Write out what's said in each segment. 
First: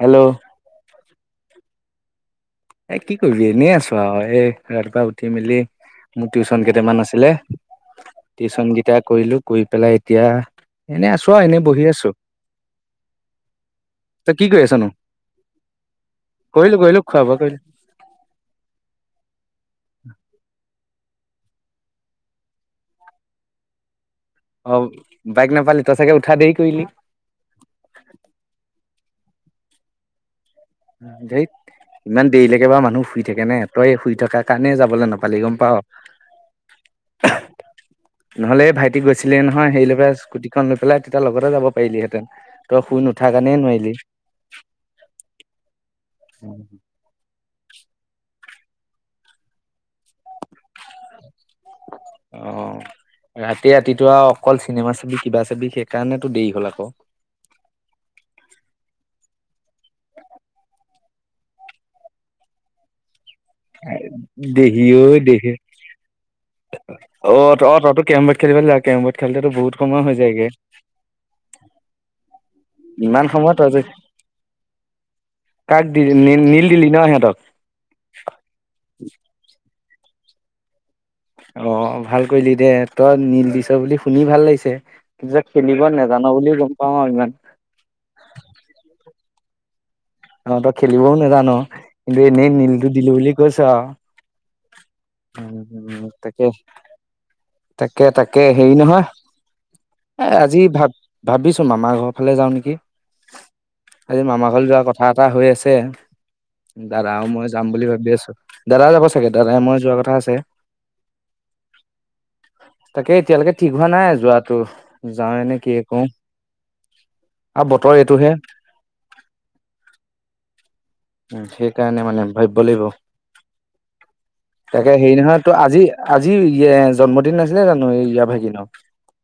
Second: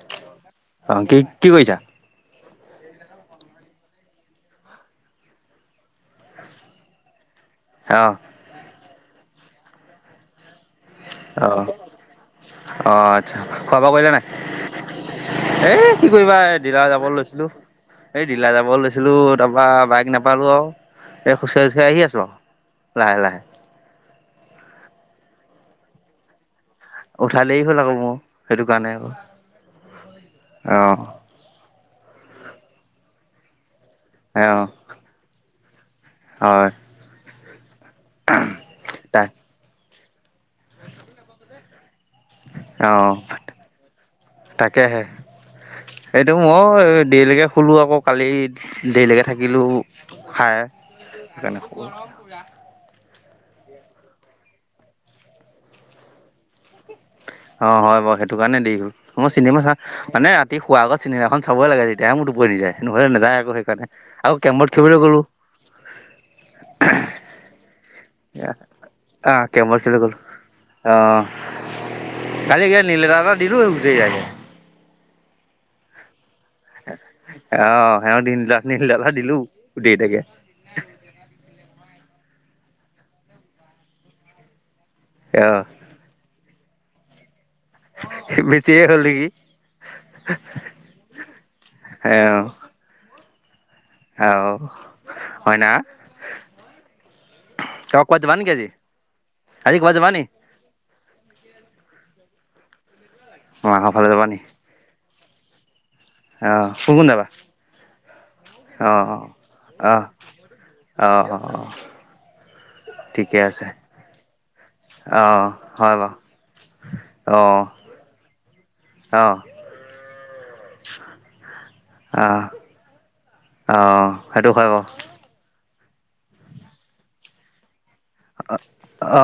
Hello. অঁ কি কি কৰিছা এ কি কৰিবি এনেই আছো আৰু এ ৰাতিপুৱা উঠি মেলি মোৰ টিউচন কেইটামান আছিলে অঁ টিউচন কেইটা কৰিলো কৰি পেলাই এতিয়া এনে আছো আৰু এনেই বহি আছো অঁ আচ্ছা খোৱা বোৱা কৰিলা তই কি কৰি আছনো নাই এ কি কৰিবা এই কৰিলো ডিলাৰ কৰিলো যাবলৈ খোৱা বোৱা লৈছিলো কৰিলো এই দিলাৰ যাব লৈছিলো তাৰপৰা বাইক নাপালো আৰু এই খোচ কাৰি আহি আছোঁ আৰু লাহে লাহে অ বাইক নাপালি তই চাগে উঠা দেৰি কৰিলি উঠা দেৰি হ'ল আকৌ মোৰ সেইটো কাৰণে আকৌ অ ইমান দেৰিলৈকে বাৰু মানুহ শুই থাকে নে তই শুই অ থকা কাৰণে যাবলৈ নাপালি নাপালি গম পাৱ হয় নহলে ভাইটি তাক গৈছিলে নহয় হেৰি লগৰ পৰা স্কুটি খন লৈ পেলাই তেতিয়া লগতে যাব পাৰিলিহেঁতেন তই অ শুই নুঠাৰ কাৰণে নোৱাৰিলি তাকেহে এইটো মই দেৰিলৈকে শুলোঁ আকৌ কালি দেৰিলৈকে থাকিলোঁ খায় ক অ ৰাতি ৰাতিটো অকল চিনেমা চাবি কিবা চাবি সেইকাৰণেতো দেৰি হল আকৌ অ হয় বাৰু সেইটো কাৰণে দে হল মই চিনেমা চা মানে ৰাতি শুৱা আগত চিনেমাখন চাবই লাগে তেতিয়াহে টোপনি যায় নহ'লে নযায় আকৌ সেইকাৰণে। আৰু কেৰমবৰ্ড দেহি খেলিবলৈ ঐ গ'লো দেহি অ অ তই কেৰম বৰ্ড খেলিব লাগা কেৰম বৰ্ড আহ খেলিলো কেৰমবৰ্ড বহুত খেলিবলৈ সময় গ'লো। হৈ যায়গে অ' কালি গেল নীলদা ইমান হাতত দিলো সময়ত তই যে গতেই আগে কাক দিলি নিল নিল আহ সিহঁত তিনিওকে দিলো গোটেইকেইটাকে অ ভাল কৰিলি দে তই নীল দিছ বুলি শুনি ভাল লাগিছে কিন্তু তই অ' খেলিব ন জানো বুলিও গম পাওঁ আৰু ইমান বেছিয়ে হ'ল নেকি অহ তই খেলিবও নাজানো কিন্তু অ' এনেই নীলটো দিলো বুলি কৈছ আৰু অ' হয় না। উম উম তাকে তই তাকে ক'ৰবাত যাবা তাকে নেকি আজি? হেৰি নহয় আজি ক'ৰবাত যাবা নি? এ আজি ভাত ভাবিছো মামাৰ ঘৰ ফালে যাওঁ নেকি মাহঁতৰ ফালে আজি যাবা নি? মামাৰ ঘৰলৈ যোৱাৰ কথা এটা হৈ আছে অ' কোন কোন দাদাও যাবা? মই যাম বুলি ভাবি আছো দাদা যাব চাগে দাদাই মই যোৱাৰ কথা আছে অঁ অঁ অঁ তাকে এতিয়ালৈকে ঠিক হোৱা নাই যোৱাটো। যাওঁ অ' নে কিয়ে হয় কও বাৰু অ'। আৰু বতৰ এইটোহে অ। উ সেইকাৰণে মানে অ', ভাবিব লাগিব। অ', সেইটো হয় বাৰু। তাকে হেৰি নহয় ত আজি আজি জন্মদিন আছিলে জানো এই ইয়াৰ ভাগিনৰ? অ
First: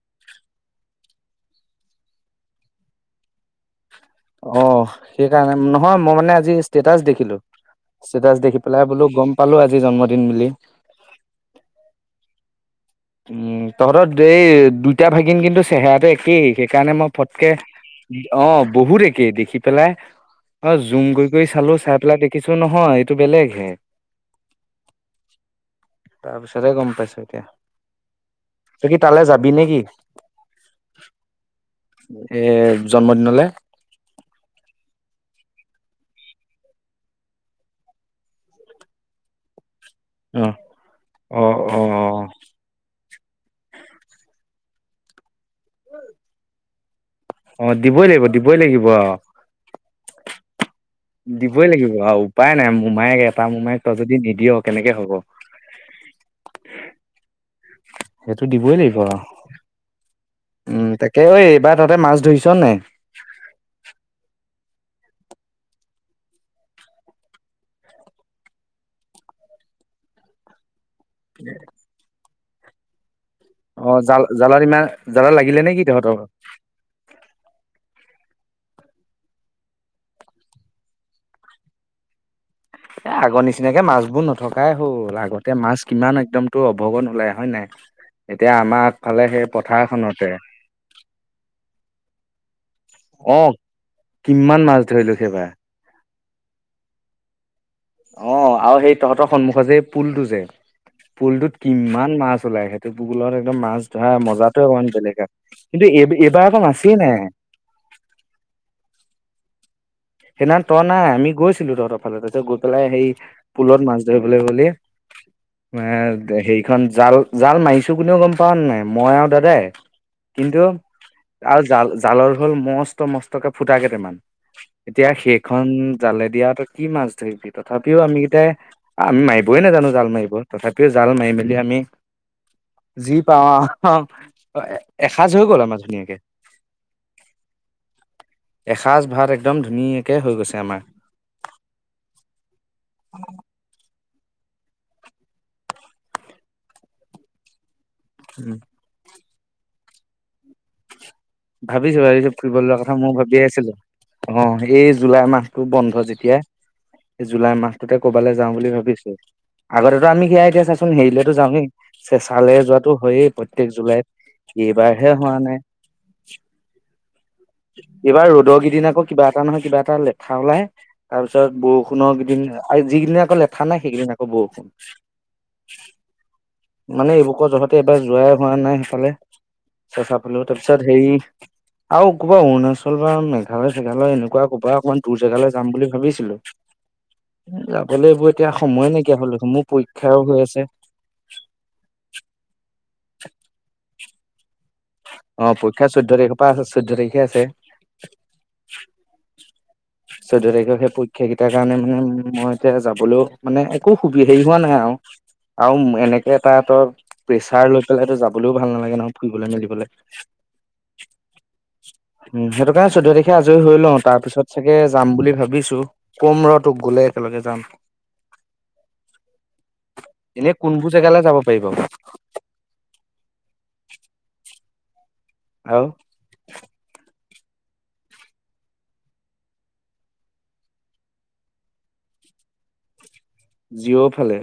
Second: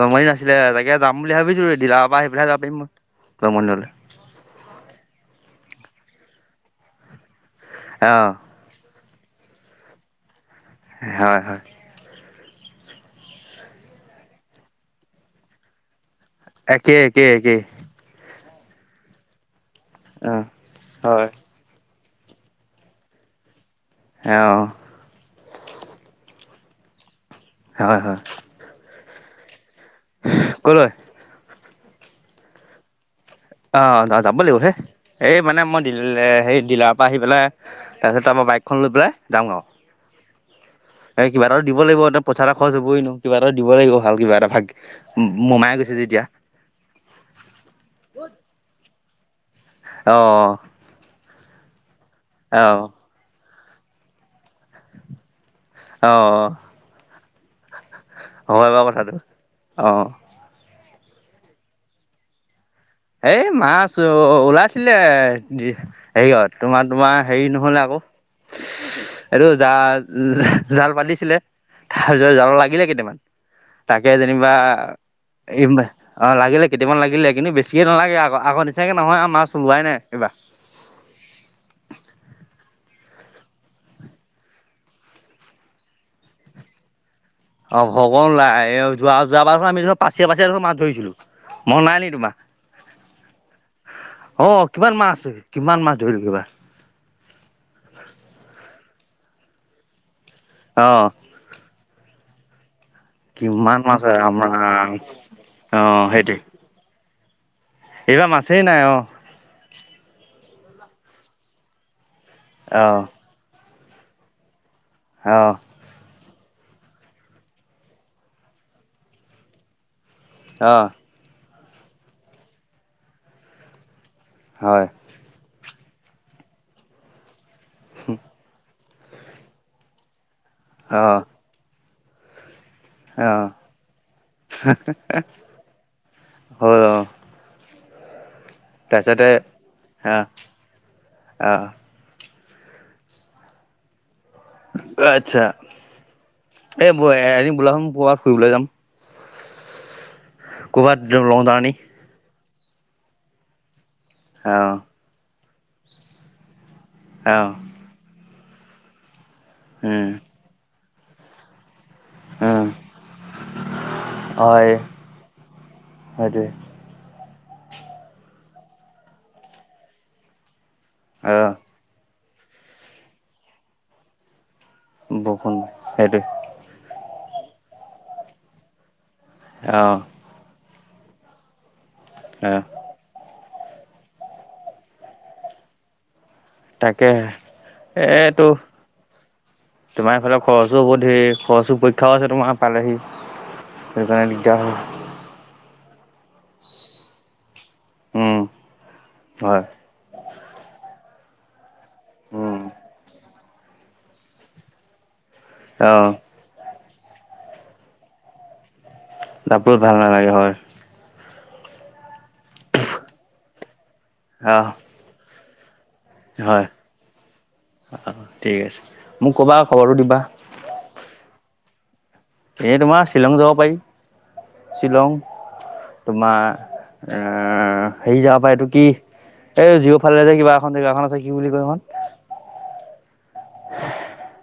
জন্মদিন আছিলে তাকে যাম বুলি ভাবিছো দিলাৰ পৰা আহিফেলাহে যাব পাৰি মই জন্মদিনলৈ। অ সেইকাৰণে নহয় মই মানে আজি ষ্টেটাচ দেখিলো। অ', ষ্টেটাচ দেখি পেলাই বোলো গম পালো আজি জন্মদিন বুলি। হয় হয়। উম তহঁতৰ এই দুইটা ভাগিন কিন্তু চেহেৰাটো একেই সেইকাৰণে একেই, মই একেই, ফটকে একেই অ বহুত একে দেখি পেলাই অ জুম হয়। কৰি কৰি চালো চাই পেলাই দেখিছো নহয় এইটো বেলেগ হে। অ। তাৰ পিছতেহে গম পাইছো এতিয়া। হয় হয়। তই কি তালৈ যাবি নেকি? ক'লৈ? এ জন্মদিনলৈ। অ যাব লাগিব হে এই মানে মই হেৰি ডিলাৰৰ পৰা আহি পেলাই তাৰপিছত তাৰপৰা বাইকখন লৈ পেলাই যাম আৰু। অ। এ অ কিব এটা দিব অ লাগিব পইচা এটা খৰ হ'বই নো কিবা এটাও দিব লাগিব ভাল কিবা এটা ভাগ মোমাই গৈছে যেতিয়া। অ দিবই লাগিব দিবই লাগিব অ। অ। দিবই লাগিব আৰু উপায় নাই অ', মোমায়েক এটা মোমায়ক তই যদি নিদিয় কেনেকে হ'ব। অ অ। সেইটো হয় দিবই বাৰু লাগিব কথাটো আৰু। অ'। উম তাকে ঐ এইবাৰ তহাতে মাছ ধৰিছ নাই? এই মাছ অ ওলাইছিলে হেৰি হয় তোমাৰ তোমাৰ হেৰি নহ'লে আকৌ এইটো জা-জাল পাতিছিলে তাৰপিছত জাল লাগিলে কেইটামান। অ তাকে জাল যেনিবা জালত ইমান জালত লাগিলে নে কি তহঁতৰ অ লাগিলে কেইটামান লাগিলে। কিন্তু বেছে নালাগে আক আগৰ নিচিনাকৈ নহয় আৰু মাছ ওলোৱাই নাই এইবাৰ। এ আগৰ নিচিনাকে মাছ বোৰ নথকাই হ'ল, আগতে মাছ কিমান একদম তটো অভগত ওলাই হয় নাই অ ভগন এতিয়া ওলাই। আমাৰ যোৱা আগফালে সেই যোৱাবাৰ আমি দেখোন পথাৰখনতে পাচিয়া পাচিয়া ত মাছ ধৰিছিলো মই নাই ন তোমাৰ? অ অ কিমান মাছ আছে, কিমান মাছ ধৰিলো থাকিবা। অ আৰু সেই তহঁতৰ সন্মুখ যে পুলটো যে অ। পুলটোত কিমান মাছ ওলাইহে। পুলত একদম কিমান মাছ ধৰা আমাৰ মজাটোৱে অকণমান বেলেগে আকৌ। অ কিন্তু সেইটোৱে এই-এইবাৰ আকৌ মাছেই নাই। এইবাৰ মাছেই নাই অ। সেইদিনা তই নাই, আমি গৈছিলো তহঁতৰ ফালে তাতে গৈ পেলাই অ সেই পুলত মাছ ধৰিবলৈ বুলি অ। এ হেৰিখন জাল জাল মাৰিছো কোনেও গম পাৱ নে নাই? মই আৰু দাদাই। কিন্তু অ আৰু জাল জালৰ হ'ল মস্ত মস্তকে ফুটা কেইটামান। হয়। এতিয়া সেইখন জালে দি অও তই কি মাছ ধৰিবি, তথাপিও আমি কেইটাই। আমি মাৰিবই নাজানো জাল মাৰিব, তথাপিও জাল অ', মাৰি মেলি আমি। যি পাওঁ অ', আও, আহ এসাঁজ হৈ গল আমাৰ ধুনীয়াকে। হয়। এসাঁজ ভাত একদম ধুনীয়াকৈ অ', হৈ গৈছে আমাৰ। অ', উম [unintelligible] আচ্ছা, এই এম বোলাখন কৰবাত ফুৰিবলৈ যাম। ক'ৰবাত লং। জাৰ্ণি ভাবিছো, ভাবিছো, ফুৰিবলে যোৱা কথা মইও ভাবিয়ে আছিলো অ', এই। জুলাই মাহটো বন্ধ যেতিয়া, অ', জুলাই মাহটোতে কবালৈ যাও বুলি ভাবিছো। উম, আগতেতো আমি সেয়াই এতিয়া চাচোন হেৰিলেতো যাওঁ এ। চেঁচালে উম, যোৱাাতটো হয়য়েই প্ৰত্যেক জুলাইত এইবাৰ হে হোৱা নাই। হয় দে। এইবাৰ ৰ'দৰ কেইদিন আকৌ কিবা এটা নহয় কিবা এটা লেঠা ওলাই, তাৰ অ', পিছত বৰষুণ। [unintelligible] যিদিদনে আকৌ লেঠা নাই সেইকেইদিন আকৌ বৰষুণ। বৰষুণ সেইটোৱে। মানে এইবুকৰ যহতে এবাৰ যোৱাই হোৱা নাই সেইফালে অ', চেচা। হলো তাৰ পিছত হেই আৰু কবা। অ', আচল মেঘালয় চেঘালয় এনেকুৱা ক'ৰবা অকমান দূৰ জেগালৈ যাম বুলি ভাবিছিলো। তাকে যাবলৈ এইবোৰ এইটো এতিয়া সময় নাইকিয়া হল দেখোন মোৰ পৰীক্ষাও হৈ আছে। হ'ব দে। খৰচো পৰীক্ষাওছে তোমাহে পালেহি সেইকাৰণে দিগদাৰ হয়। অ', পৰীক্ষা চৈধ্য তাৰিখৰ পৰা আছে চৈধ্য তাৰিখে আছে। উম, হয়। চৈধ্য তাৰিখে সেই পৰীক্ষা কেইটাৰ কাৰণে মই উম, এতিয়া যাবলৈও। মানে একো সুবি হেৰি হোৱা নাই আৰু অ', এনেক। এটা ট প্ৰেচাৰ লৈ পেলাইটো যাবলৈও ভাল নালাগে নহয়। ফুৰিবলৈ [unintelligible] মেলিবলৈ। ভাল নালাগে হয়। উম, সেইটো কাৰণে চৈধ্য তাৰিখে আজৰি হৈ লওঁ তাৰ পিছত অ', চাগে যাম বুলি ভাবিছো। কম ৰ' হয় টোক গলে একেলগে যাম। অ', ঠিক আছে। মোক ক'বা খবৰটো দিবা এনে। কোনবোৰ জেগালৈ যাব পাৰিব? এই তোমাৰ শ্বিলং যাব পাৰি, শ্বিলং। আৰু? তোমাৰ, এ হেৰি যাব পৰা এইটো কি। এই জিঅৰফালে যে কিবা এখন জেগাখন আছে কি বুলি কয় এখন? জিঅ ফালে,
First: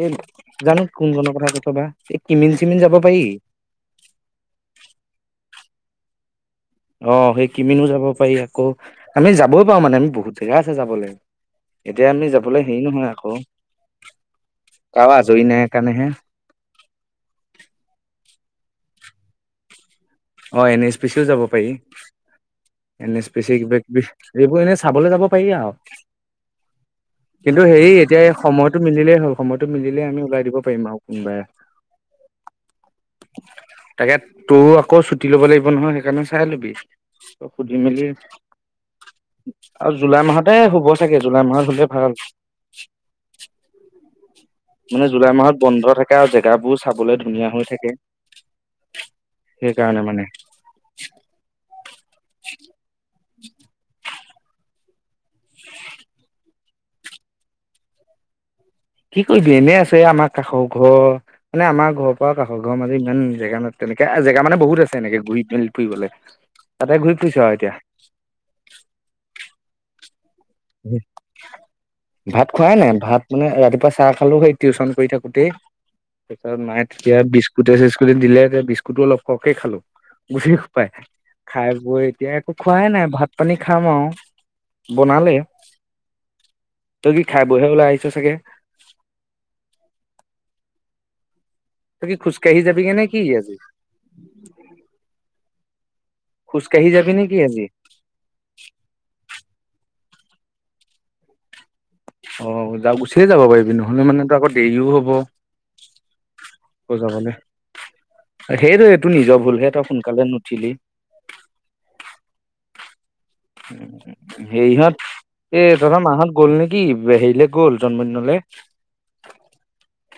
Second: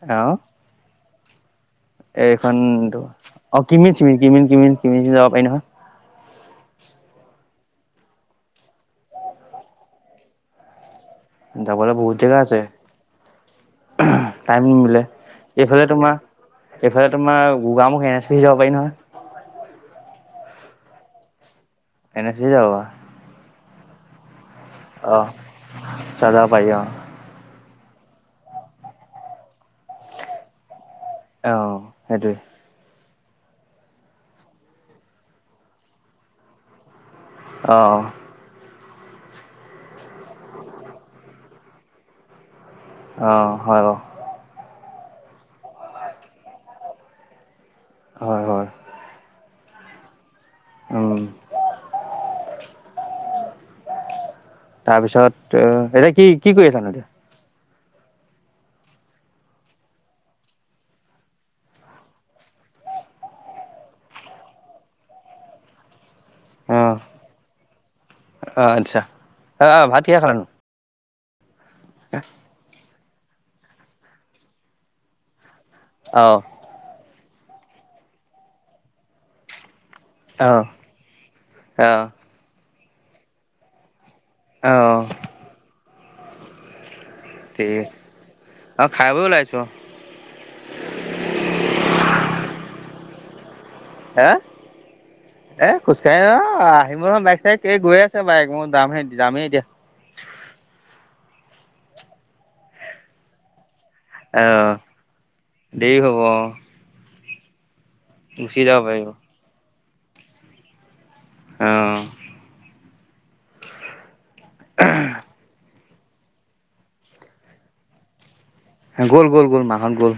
এ অ', জানো কোন খনৰ কথা কৈছ বা। এই এইখন কিমিন চিমিন যাব পাৰি। অ', কিমিন চিমিন, কিমিন কিমিন কিমিন যাব পাৰি নহয়। অ', সেই কিমিনো যাব পাৰি আকৌ আমি যাবই পাৰো মানে আমি বহুত জেগা আছে যাবলে। যাবলৈ বহুত জেগা আছে। টাইম নিমিলে কাৰো আজৰি নাই এইফালে কাৰণেহে তোমাৰ। এইফালে তোমাৰ গুগা মোখ এন এছ পি চি যাব পাৰি নহয়। অঁ', এন এছ পি চিও যাব পাৰি। [unintelligible] এনেছ পিচি এইবোৰ এনে চাবলৈ যাব অ', পাৰি আৰু। তাত যাব পাৰি অ', কিন্তু হেৰি এতিয়া এই সময়টো মিলিলে হ'ল সময়টো মিলিলে আমি ওলাই দিব পাৰিম আৰু। অ', সেইটোৱে তাকে তোৰ আকৌ চু টি ল'ব লাগিব নহয় সেইকাৰণে চাই ল'বি সুধি অ', মেলি জুলাই মাহতে শুব চাগে জুলাই মাহত হ'লে ভাল। অঁ', হয় বাৰু। মানে জুলাই মাহত বন্ধ থাকে আৰু জেগাবোৰো চাবলে ধুনীয়া হৈ থাকে। হয় হয়। সেইকাৰণে মানে। উম তাৰপিছত এতিয়া কি কি কৰি আছা নো এতিয়া। কি কৰিবি এনে আছোঁ এ আমাৰ কাষৰ ঘৰ মানে আমাৰ ঘৰ পৰা কাষৰৰ মাজে ইমান জেগা তেনেকে জেগা মানে বহুত আছে এনেকে ঘূৰি মেলি ফুৰিবলে অঁ তাতে ঘূৰি ফুৰিছো আৰু এতিয়া। অঁ আচ্ছা অ অ ভাত কিহে খালা নো উ ভাত। খুৱাই নাই ভাত মানে ৰাতিপুৱা চাহ খালো সেই টিউশচন কৰি থাকোতেই অঁ তাৰপাছত মায়ে ইয়াত বিস্কুটতে চিস্কুতে দিলে এতিয়া বিস্কুটো অলপ সহকে খালো। গোটেই অঁ খুপায় খাই বৈ অঁ এতিয়া একো খোৱাই নাই ভাত পানী খাম আৰু। অঁ বনালেই তই কি খাই বইহে ওলাই আহিছ চাগে! অ', খাই বৈ ওলাই আহিছোঁ অ তই কি খোজকাঢ়ি যাবি কে নে কি আজি? হে এ খোজকাঢ়ি খোজকাঢ়ি আহি যাবি নে কি বাইক চাইক আজি গৈ আছে বাইক মই যামহে যামেই এতিয়া। অ', যা গুচিয়ে যাব পাৰিবি নহ'লে মানেতো আকৌ অঁ দেৰিও হব। দেৰি হ'ব অঁ বুজাবলে গুচি যাব সেইটো পাৰিব এইটো নিজৰ ভুলহে তই সোনকালে নুঠিলি। অঁ'। সেইহত এ তহঁতৰ মাহত গ'ল নেকি হেৰিলে গ'ল জন্মদিনলৈ। গ'ল গ'ল গ'ল মাহত গ'ল।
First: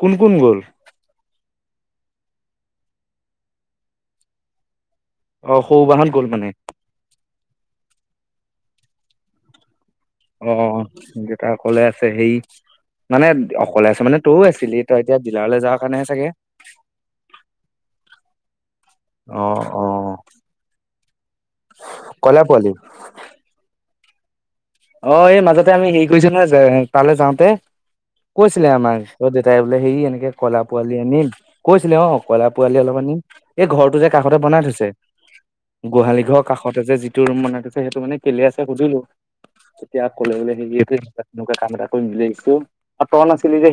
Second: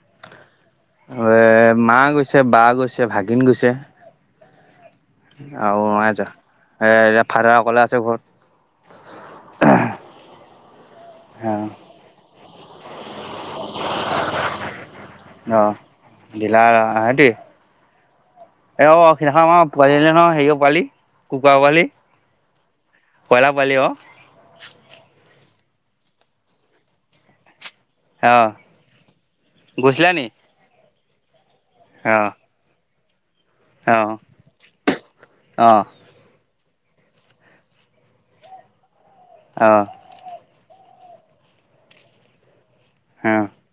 কোন কোন গ'ল। এ মা গৈছে বা গৈছে ভাগিন গৈছে। অ আৰু সৰু বাহঁত গ'ল মানে নাইযোৱা এ ফাদাৰ অকলে আছে ঘৰত। অ দেতা অঁ অকলে আছে সেই মানে অকলে আছে মানে তইও আছিলি। তই এতিয়া ডিলাৰলৈ যাওঁ কাৰণেহে চাগে। নাইৰা হেহেতি তেওঁ সিদিনা খন অ আমাৰ অ পোৱালি নিলে নহয় হেৰিও পোৱালি কুকুৰা পোৱালি। কয়লা পোৱালি কইলা পোৱালি অ'। অ এই মাজতে আমি হেৰি কৰিছো নহয় তালে যাওঁতে। আহ কৈছিলে আমাক অ দেউতাই বোলে হেৰি গৈছিলা নি এনেকে কইলা পোৱালি আনিম কৈছিলে অ আহ কইলা পোৱালি অলপমান নিম এই ঘৰটো যে আহ কাষতে বনাই থৈছে আহ গোহালি ঘৰ কাষতে যে যিটো ৰুম বনাই থৈছে সেইটো মানে কেলে আছে সুধিলো। আহ এতিয়া ক'লে বোলে হেৰি তেনেকোৱা কাম এটা কৰিম বুলি ভাবিছোঁ আৰু তই আহ নাছিলি যে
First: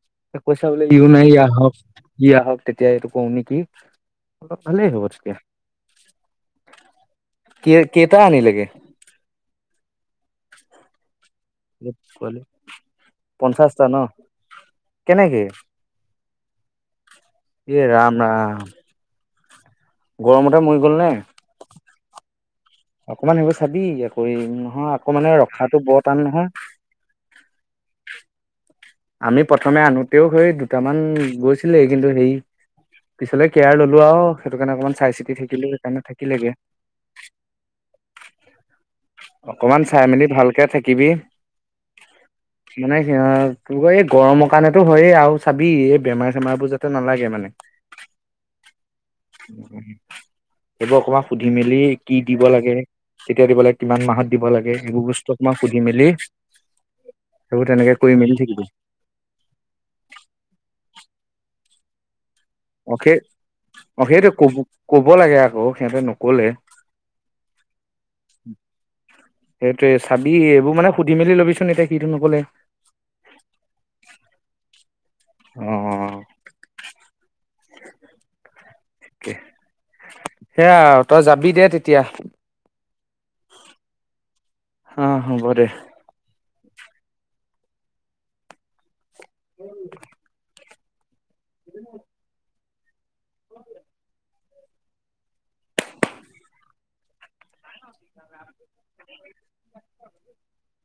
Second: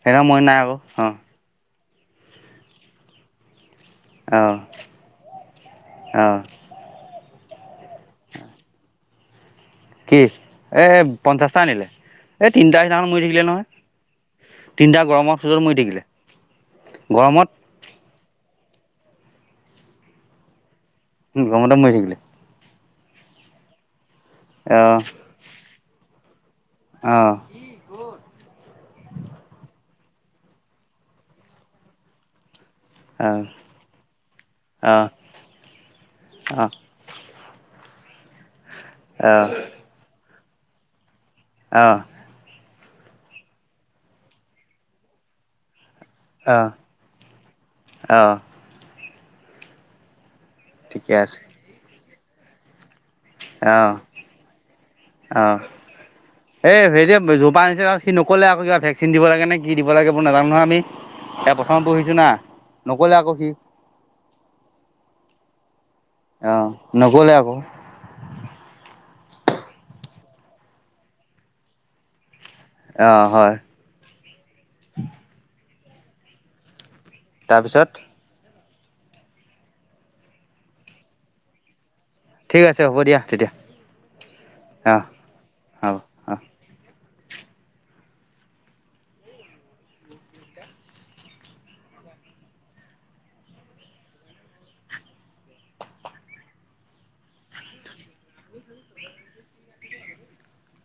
সেইদিনা মই নাই কৈছে আকৌ বোলে সিও অ নাহিলে আহক সি আহক তেতিয়া এইটো কওঁ নেকি আহ ভালেই হ'ব তেতিয়া। আহ কে কেইটা আনিলেগে? কি, এ, পঞ্চাছটা আনিলে। পোৱালি এ, তিনিটা সেইদিনা মৰি থাকিলে নহয়। পঞ্চাশটা ন তিনিটা গৰমত কেনেকে [unintelligible] মৰি থাকিলে। গৰমত এ, ৰাম ৰাম। গৰমতে মৰি গ'ল নে? গমতে মৰি থাকিলে। অকমান সেইবোৰ চাবি আকৌ [unintelligible] আহ আকৌ মানে ৰখাটো বৰ টান নহয়। অ'। আমি প্ৰথমে আনোতেও সেই দুটামান গৈছিলে কিন্তু সেই পিছলে কেয়াৰ ললোঁ আৰু, সেইটো কাৰণে অকণমান আহ চাই চিতি থাকিলোঁ সেইকাৰণে থাকিলেগে। আহ আহ আহ অকমান চাই মেলি ভালকে থাকিবি। অ'। মানে সিয়া এই গৰমৰ কাৰণেতো হয়েই আৰু চাবি এই বেমাৰ চেমাৰবোৰ যাতে নালাগে মানে। অ'। এইবোৰ ঠিকে অকমান আছে সুধি মেলি কি দিব লাগে কেতিয়া দিব লাগে, আহ কিমান মাহত দিব লাগে, সেইবোৰ বস্তু আহ অকমান সুধি মেলি এ, [unintelligible] য'ৰপা সেইবোৰ আনিছে তেনেকে [unintelligible] সি কৰি মেলি নক'লে আক' থাকিবি কিবা ভেক চিন দিব লাগে নে কি দিব লাগে এইবোৰ নাজানো নহয় আমি, এয়া পথমত পঢ়িছোঁ না। অ' নক'লে সেই আকৌ সি অ' সেইটো কব-ক'ব লাগে আকৌ। সিহঁতে ন অ' নক'লে আকৌ। সেইটোৱে চাবি, এইবোৰ মানে সুধি মেলি লবিচোন, এতিয়া সিটো নক'লে। অ' হয়। অ'। তাৰপিছত? সেয়া তই যাবি দে তেতিয়া। ঠিক আছে হ'ব দিয়া তেতিয়া। অ' হ'ব দে। হ'ব অ'। [unintelligible] [unintelligible] [unintelligible] [inaudible]